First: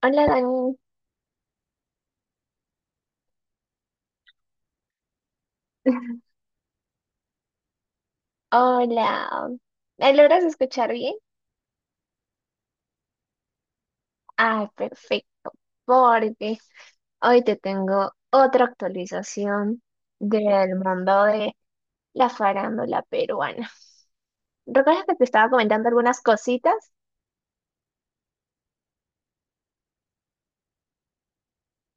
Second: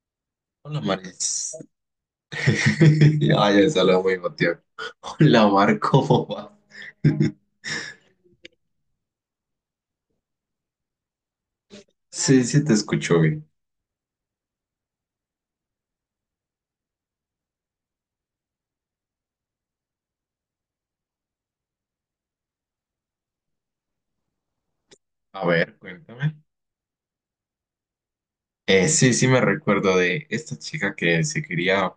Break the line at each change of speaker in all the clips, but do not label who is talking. Hola, Dani.
Hola, Maris. Ay, ya se habla muy buen tiempo. Hola, Mar, ¿cómo va?
Hola. ¿Me logras escuchar bien?
Sí, sí, te escucho bien.
Ah, perfecto, porque hoy te tengo otra actualización del mundo de la farándula peruana. ¿Recuerdas que te
A
estaba
ver,
comentando algunas
cuéntame.
cositas?
Sí, sí, me recuerdo de esta chica que se quería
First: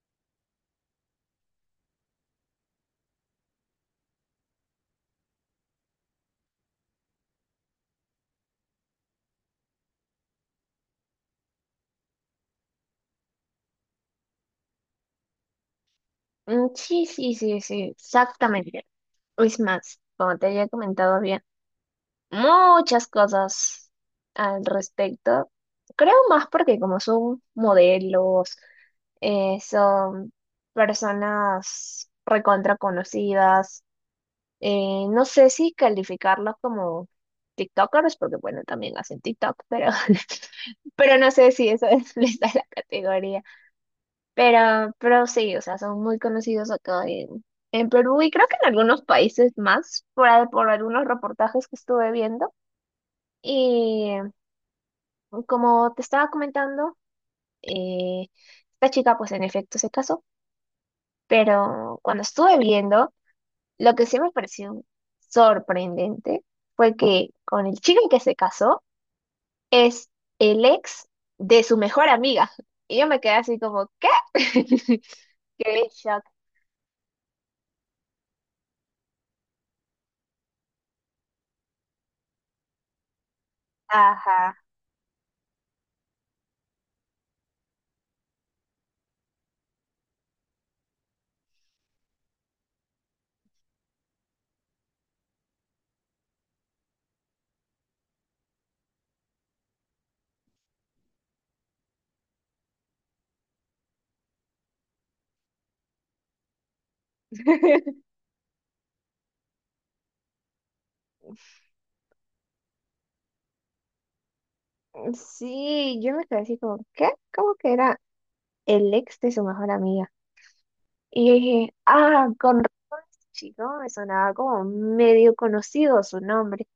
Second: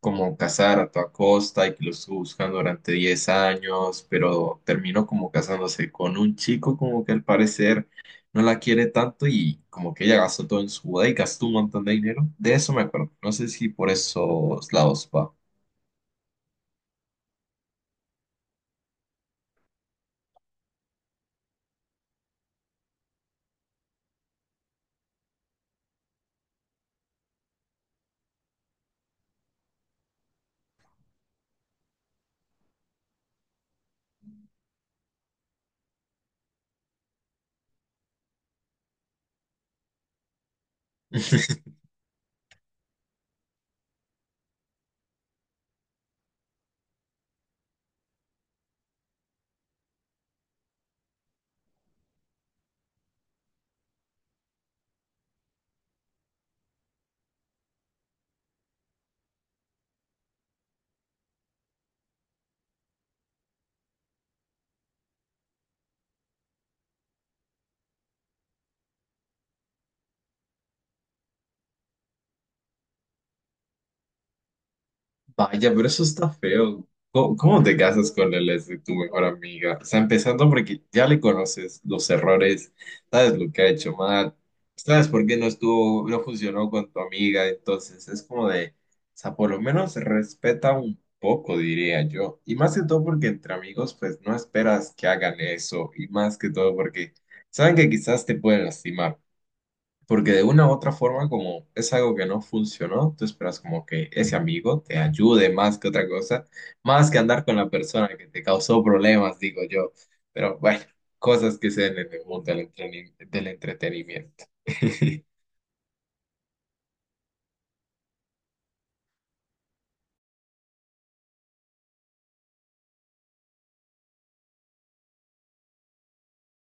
como casar a toda costa y que lo estuvo buscando durante 10 años, pero terminó como casándose con un chico como que al parecer no la quiere tanto y como que ella gastó todo en su boda y gastó un montón de dinero. De eso me acuerdo. No sé si por esos lados va.
Mm, sí, sí, sí, sí, exactamente. Es más, como te había comentado, había muchas cosas al respecto. Creo más porque como son modelos. Son personas recontra conocidas. No sé si calificarlos como TikTokers, porque bueno, también hacen TikTok, pero, pero no sé si eso es, les da la categoría. Pero sí, o sea, son muy conocidos acá en Perú y creo que en algunos países más, por, por algunos reportajes que estuve viendo. Y como te estaba comentando, eh, esta chica pues en efecto se casó. Pero cuando estuve viendo, lo que sí me pareció sorprendente fue que con el chico que se casó es el ex de su mejor amiga. Y yo me quedé así como, ¿qué?
Vaya, pero
Qué
eso
shock.
está feo. ¿Cómo, cómo te casas con él es de tu mejor amiga? O sea, empezando porque ya le conoces los errores, sabes lo que ha hecho mal,
Ajá.
sabes por qué no estuvo, no funcionó con tu amiga, entonces es como de, o sea, por lo menos respeta un poco, diría yo. Y más que todo porque entre amigos, pues no esperas que hagan eso, y más que todo porque saben que quizás te pueden lastimar. Porque de una u otra forma, como es algo que no funcionó, tú esperas como que ese amigo te ayude más que otra cosa, más que andar con la persona que te causó problemas, digo yo. Pero bueno, cosas que se den en el mundo del del entretenimiento.
Sí, yo me quedé así como, ¿qué? ¿Cómo que era el ex de su mejor amiga? Y yo dije, ah, con chico, me sonaba como medio conocido su nombre.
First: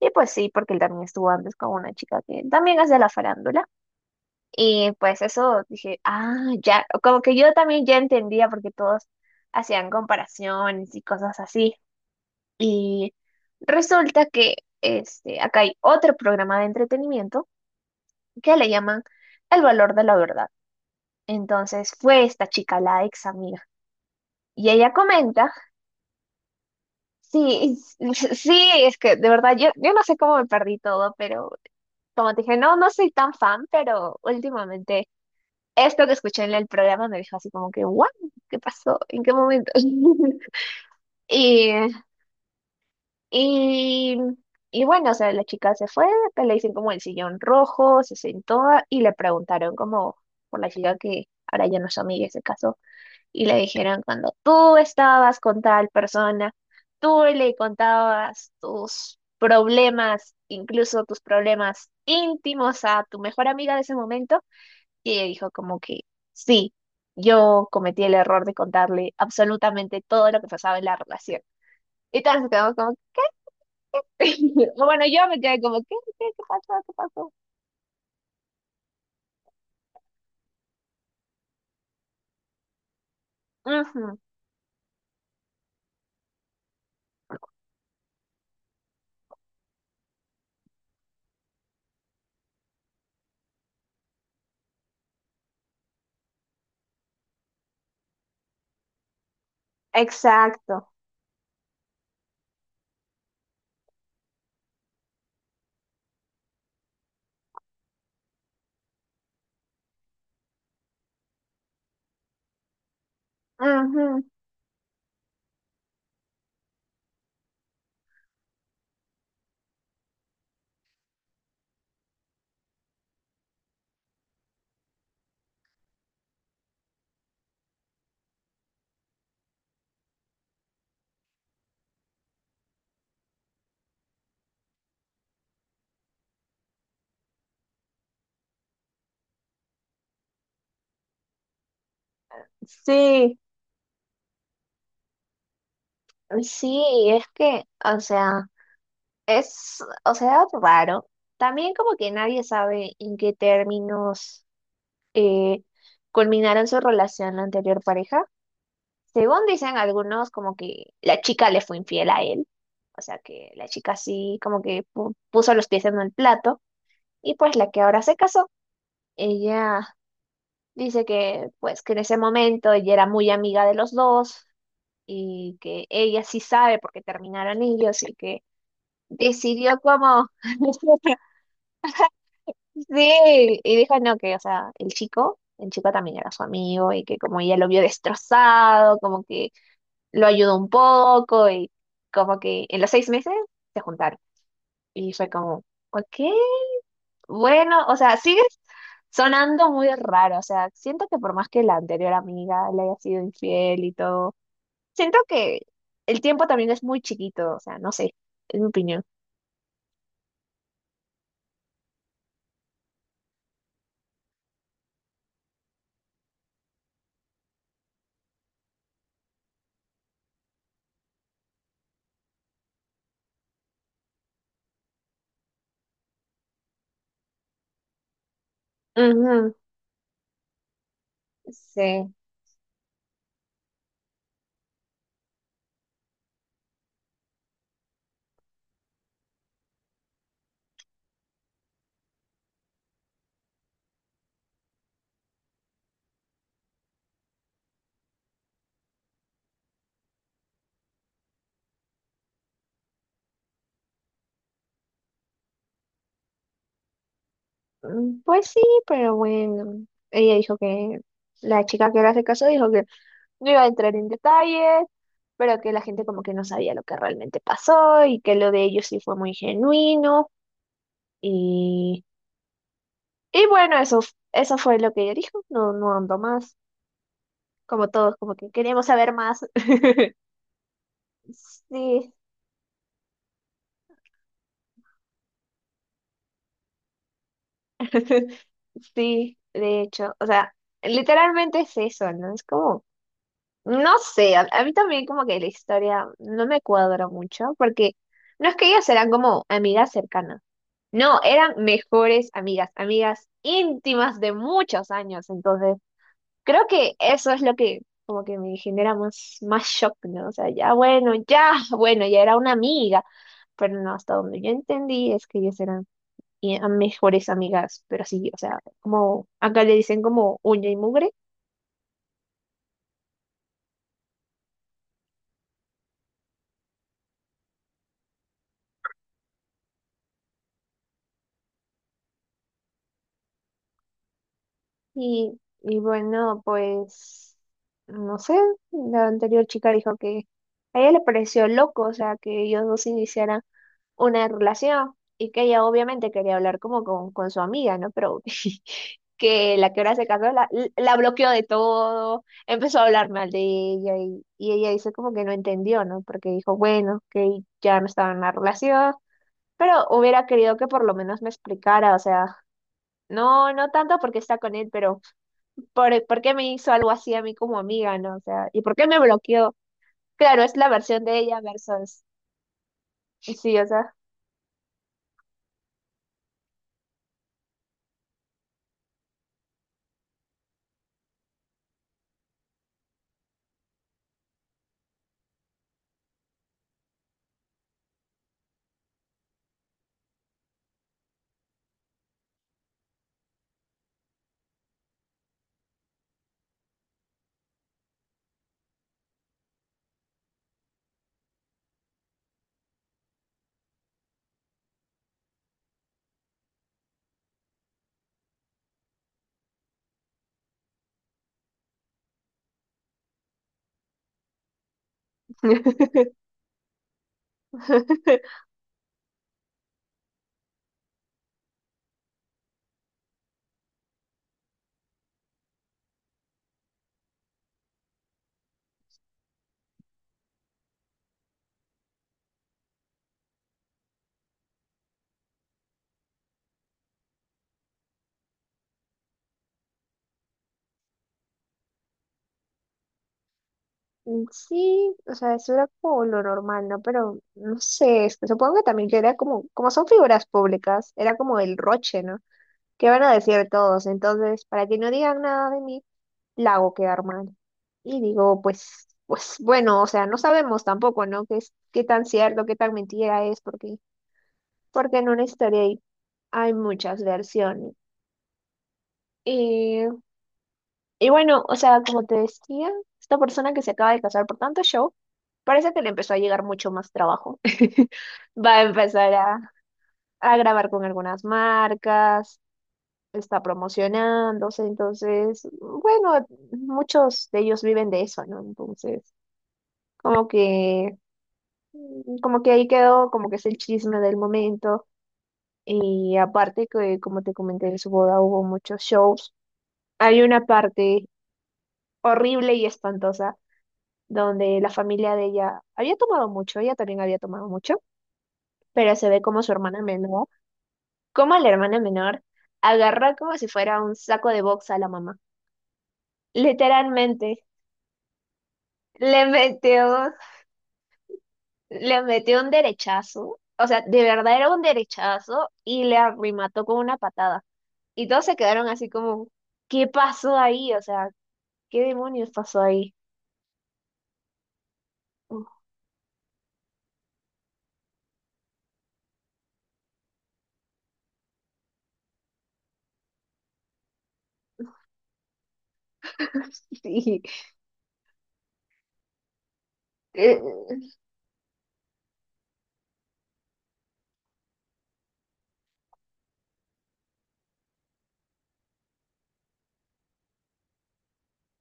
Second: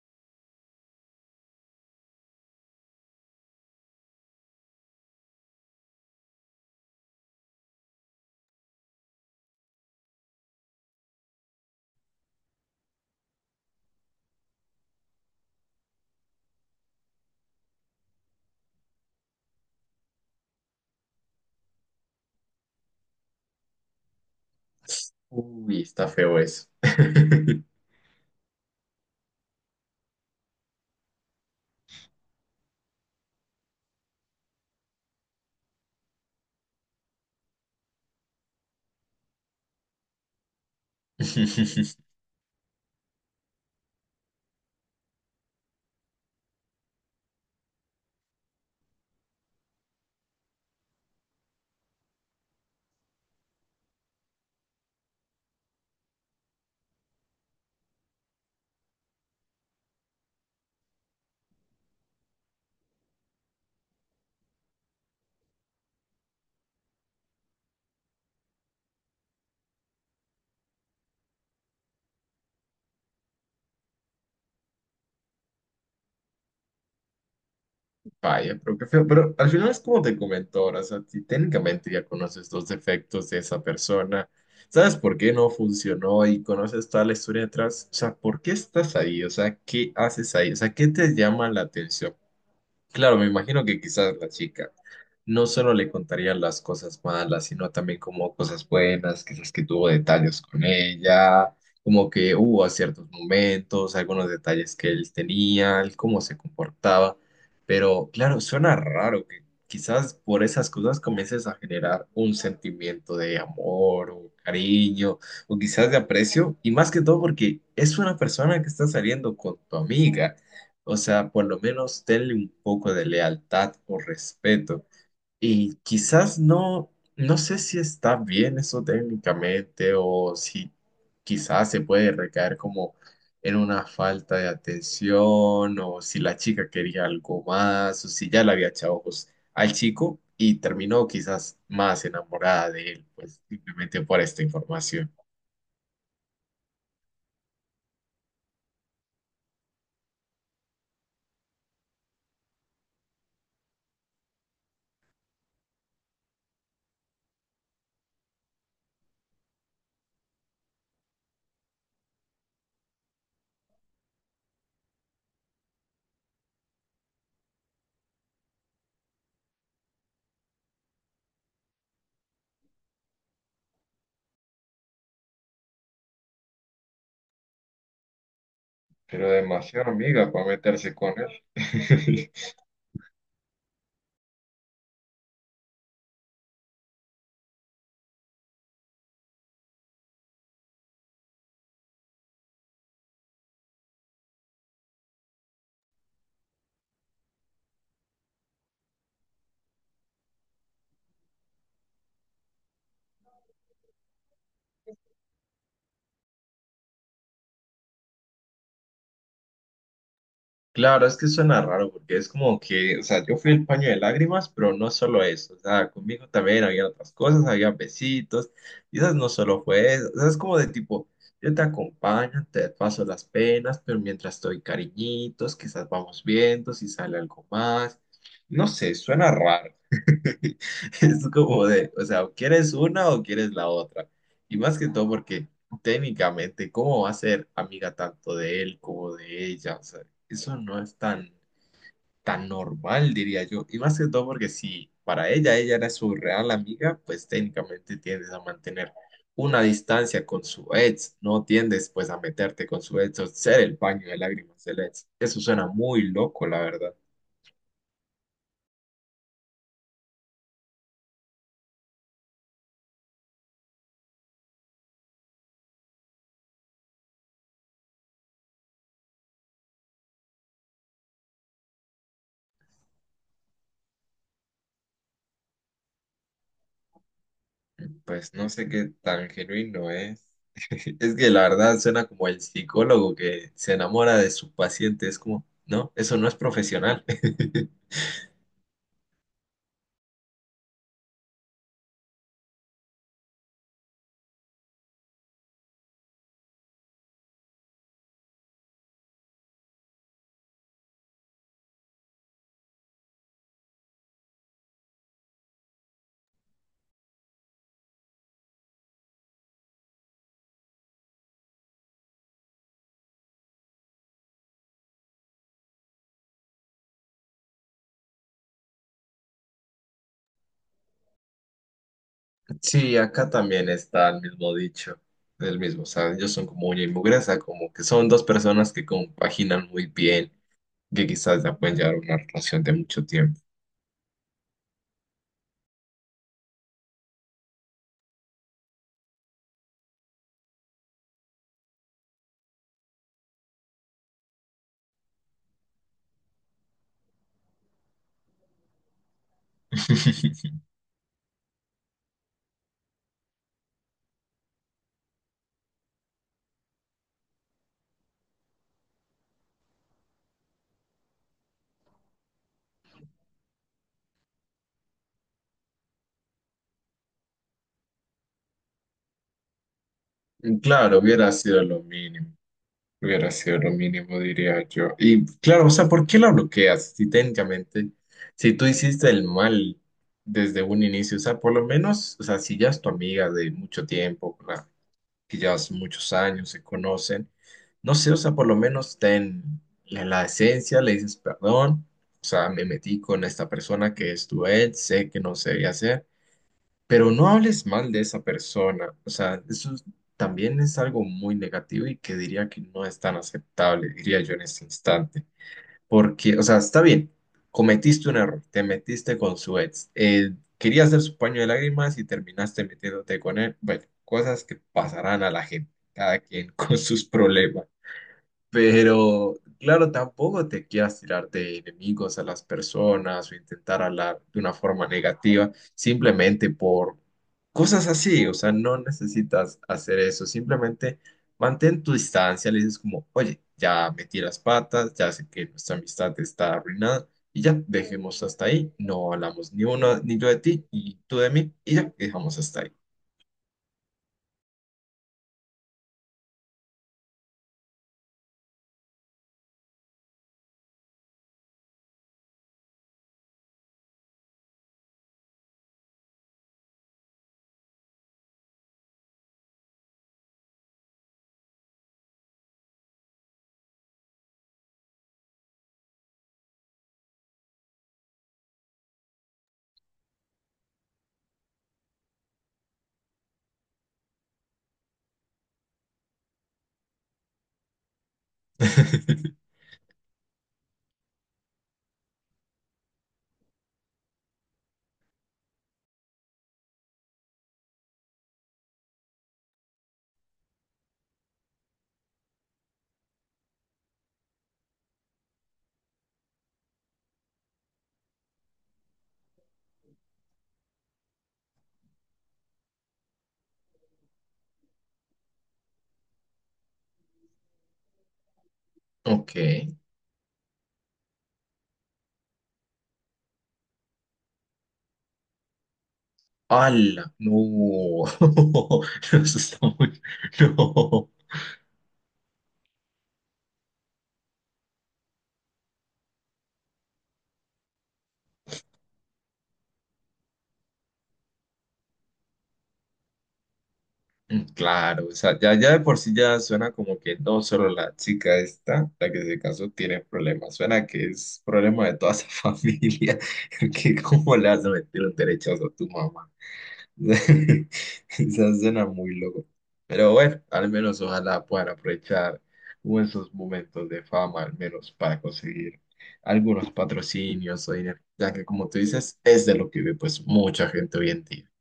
Y pues sí, porque él también estuvo antes con una chica que también es de la farándula. Y pues eso dije, ah, ya, como que yo también ya entendía porque todos hacían comparaciones y cosas así. Y resulta que este, acá hay otro programa de entretenimiento que le llaman El valor de la verdad. Entonces fue esta chica, la ex amiga, y ella comenta,
Uy, está feo eso.
sí, sí, es que de verdad yo, no sé cómo me perdí todo, pero como te dije, no, no soy tan fan, pero últimamente esto que escuché en el programa me dejó así como que, wow, ¿qué pasó? ¿En qué momento? Y, y, y bueno, o sea, la chica se fue, pues le dicen como el sillón rojo, se sentó y le preguntaron como por la chica que ahora ya no es amiga, y se casó, y le dijeron cuando tú estabas con tal persona, tú le contabas tus problemas, incluso tus problemas íntimos a tu mejor amiga de ese momento. Y ella dijo como que sí, yo cometí el error de contarle absolutamente todo lo que pasaba en la relación. Y todos nos quedamos como, o bueno, yo me quedé como, ¿qué pasó? ¿Qué pasó?
Vaya, pero qué feo. Pero al final es como te comentó ahora, o sea, si técnicamente ya conoces los defectos de esa
Ujú,
persona, sabes por qué no funcionó y conoces toda la historia detrás, o sea, ¿por qué estás ahí? O sea, ¿qué haces ahí? O sea, ¿qué te llama la atención? Claro, me imagino que quizás la chica no solo le contaría las cosas malas, sino también como cosas buenas, quizás que tuvo detalles con
exacto.
ella, como que hubo a ciertos momentos, algunos detalles que él tenía, el cómo se comportaba. Pero claro, suena raro que quizás por esas cosas comiences a generar un sentimiento de amor
Ujú,
o cariño o quizás de aprecio, y más que todo porque es una persona que está saliendo con tu amiga. O sea, por lo menos tenle un poco de lealtad o respeto. Y quizás no, no sé si está bien eso técnicamente o si quizás se puede recaer como en una falta de atención o si la chica quería algo más o si ya le había echado ojos al chico y terminó quizás más enamorada de él,
sí,
pues simplemente por esta información.
sí, es que, o sea, es, o sea, raro. También como que nadie sabe en qué términos eh, culminaron su relación la anterior pareja. Según dicen algunos, como que la chica le fue infiel a él. O sea que la chica sí como que puso los pies en el plato y pues la que ahora se casó, ella dice que pues que en ese momento ella era muy amiga de los dos y que ella sí sabe por qué terminaron ellos y que
Pero
decidió
demasiado
como
amiga para meterse con él.
sí y dijo no que o sea el chico también era su amigo y que como ella lo vio destrozado como que lo ayudó un poco y como que en los 6 meses se juntaron y fue como ok. Bueno, o sea, sigues sonando muy raro. O sea, siento que por más que la anterior amiga le haya sido infiel y todo, siento que el tiempo también es muy chiquito. O sea, no sé, es mi opinión.
Claro, es que suena raro porque es como que, o sea, yo fui el paño de lágrimas, pero no solo eso, o sea, conmigo también había otras cosas, había besitos, quizás no solo fue eso, o sea, es como de tipo, yo te acompaño, te paso las penas, pero mientras estoy cariñitos, quizás vamos viendo si sale algo más, no sé, suena
Ujú,
raro. Es como de, o
sí.
sea, o quieres una o quieres la otra, y más que todo porque técnicamente, ¿cómo va a ser amiga tanto de él como de ella? O sea, eso no es tan, tan normal, diría yo. Y más que todo porque si para ella ella era su real amiga, pues técnicamente tiendes a mantener una distancia con su ex. No tiendes pues a meterte con su ex o ser el paño de lágrimas del ex. Eso suena muy loco, la verdad.
Mm, pues sí, pero bueno, ella dijo que la chica que le hace caso dijo que no iba a entrar en detalles, pero que la gente como que no sabía lo que realmente pasó y que lo de ellos sí fue muy genuino. Y bueno, eso, eso fue lo que ella dijo. No, no ando más. Como todos,
Pues
como
no
que
sé
queríamos
qué
saber
tan
más.
genuino es. Es que la verdad suena
Sí,
como el psicólogo que se enamora de su paciente. Es como, no, eso no es profesional.
sí, de hecho. O sea, literalmente es eso, ¿no? Es como, no sé, a mí también como que la historia no me cuadra mucho, porque no es que ellas eran como amigas cercanas. No, eran mejores amigas, amigas íntimas de muchos años. Entonces, creo que eso es lo que como que me genera más, más shock, ¿no? O sea, ya bueno, ya bueno, ya era una amiga, pero no, hasta donde yo entendí es que ellas eran mejores amigas, pero sí, o sea, como acá le dicen como uña y mugre,
Sí, acá también está el mismo dicho, el mismo, o sea, ellos son como uña y mugreza, como que son dos personas que compaginan muy bien, que quizás ya pueden llevar una relación de mucho tiempo.
y bueno, pues, no sé, la anterior chica dijo que a ella le pareció loco, o sea, que ellos dos iniciaran una relación y que ella obviamente quería hablar como con su amiga, ¿no? Pero que la que ahora se casó la, la bloqueó de todo, empezó a hablar mal de ella y ella dice como que no entendió, ¿no? Porque dijo, bueno, que ya no estaba en la relación, pero hubiera querido que por lo menos me explicara, o sea, no, no tanto porque está con él, pero por qué me hizo algo así a mí como amiga, ¿no? O sea, ¿y por qué me bloqueó? Claro, es la
Claro,
versión de
hubiera
ella
sido lo
versus...
mínimo, hubiera sido
Sí, o
lo
sea.
mínimo, diría yo. Y claro, o sea, ¿por qué la bloqueas? Si técnicamente, si tú hiciste el mal desde un inicio, o sea, por lo menos, o sea, si ya es tu amiga de mucho tiempo, que ya hace muchos años se conocen. No sé, o sea, por lo menos ten en la esencia, le dices perdón, o sea, me metí con esta persona que es tu ex, sé que no se debía hacer, pero no hables mal de esa persona, o sea, también es algo muy negativo y que diría que no es tan aceptable, diría yo en este instante. Porque, o sea, está bien, cometiste un error, te metiste con su ex, querías ser su paño de lágrimas y terminaste metiéndote con él. Bueno, cosas que pasarán a la gente, cada quien con sus problemas. Pero, claro, tampoco te quieras tirar de enemigos a las personas o intentar hablar de una forma negativa, simplemente por cosas así. O sea, no necesitas hacer eso. Simplemente mantén tu distancia. Le dices como, oye, ya metí las patas, ya sé que nuestra amistad está arruinada y ya, dejemos hasta ahí. No hablamos ni uno, ni yo de ti y tú de mí y ya, dejamos hasta ahí.
Mm, sí, o sea, eso era como lo normal, ¿no? Pero no sé, es que supongo que también que era como, como son figuras públicas, era como el roche, ¿no? ¿Qué van a decir todos? Entonces, para que no digan nada de mí, la hago quedar mal. Y digo, pues, pues bueno, o sea, no sabemos tampoco, ¿no? Qué es, qué tan cierto, qué tan mentira es, porque, porque en una historia hay, hay muchas versiones. Y bueno, o sea, como te decía, esta persona que se acaba de casar por tanto show, parece que le empezó a llegar mucho más trabajo. Va a empezar a grabar con algunas marcas, está promocionándose, entonces, bueno, muchos de ellos viven de eso, ¿no? Entonces, como que, como que ahí quedó, como que es el chisme del momento. Y aparte que, como te comenté, en su boda hubo muchos shows. Hay una parte horrible y espantosa donde la familia de ella había tomado mucho, ella también había tomado mucho, pero se ve
Ok.
como su hermana menor, como la hermana menor, agarró como si fuera un saco de box a la mamá.
¡Hala!
Literalmente,
No, no,
le
eso está muy...
metió,
No.
le metió un derechazo, o sea, de verdad era un derechazo y le arremató con una patada. Y todos se quedaron así como, ¿qué pasó ahí? O sea, ¿qué demonios pasó ahí?
Claro, o sea, ya, ya de por sí ya suena como que no solo la chica esta, la que se casó, tiene problemas, suena que es problema de toda esa familia, que cómo le vas a meter un derechazo a tu mamá.
Sí,
Eso suena muy loco. Pero
Eh,
bueno, al menos ojalá puedan aprovechar esos momentos de fama, al menos para conseguir algunos patrocinios o dinero, ya que como tú dices, es de lo que vive pues mucha gente hoy en día.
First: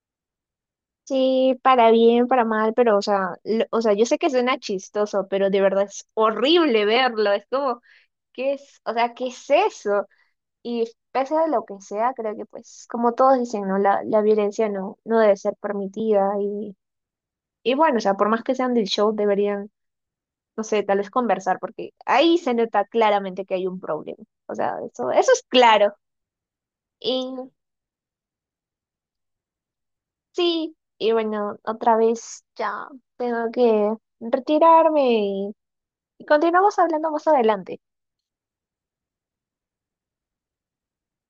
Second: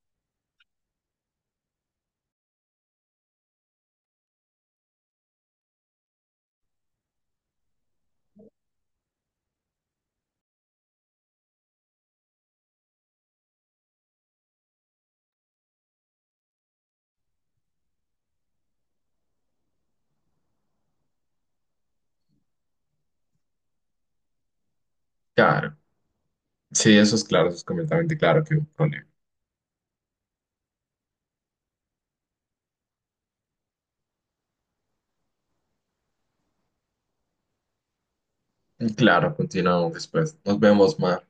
sí, para bien, para mal, pero o sea, o sea, yo sé que suena chistoso, pero de verdad es horrible verlo. Es como, ¿qué es? O sea, ¿qué es eso? Y pese a lo que sea, creo que pues, como todos dicen, ¿no? La violencia no, no debe ser permitida. Y bueno, o sea, por más que sean del show, deberían, no sé, tal vez conversar, porque ahí se nota claramente que hay un problema. O sea, eso es
Claro,
claro.
sí, eso es claro,
Y
eso es completamente claro que es un problema.
sí, y bueno, otra vez ya tengo que retirarme. Y continuamos hablando más adelante.
Claro, continuamos después. Nos vemos, más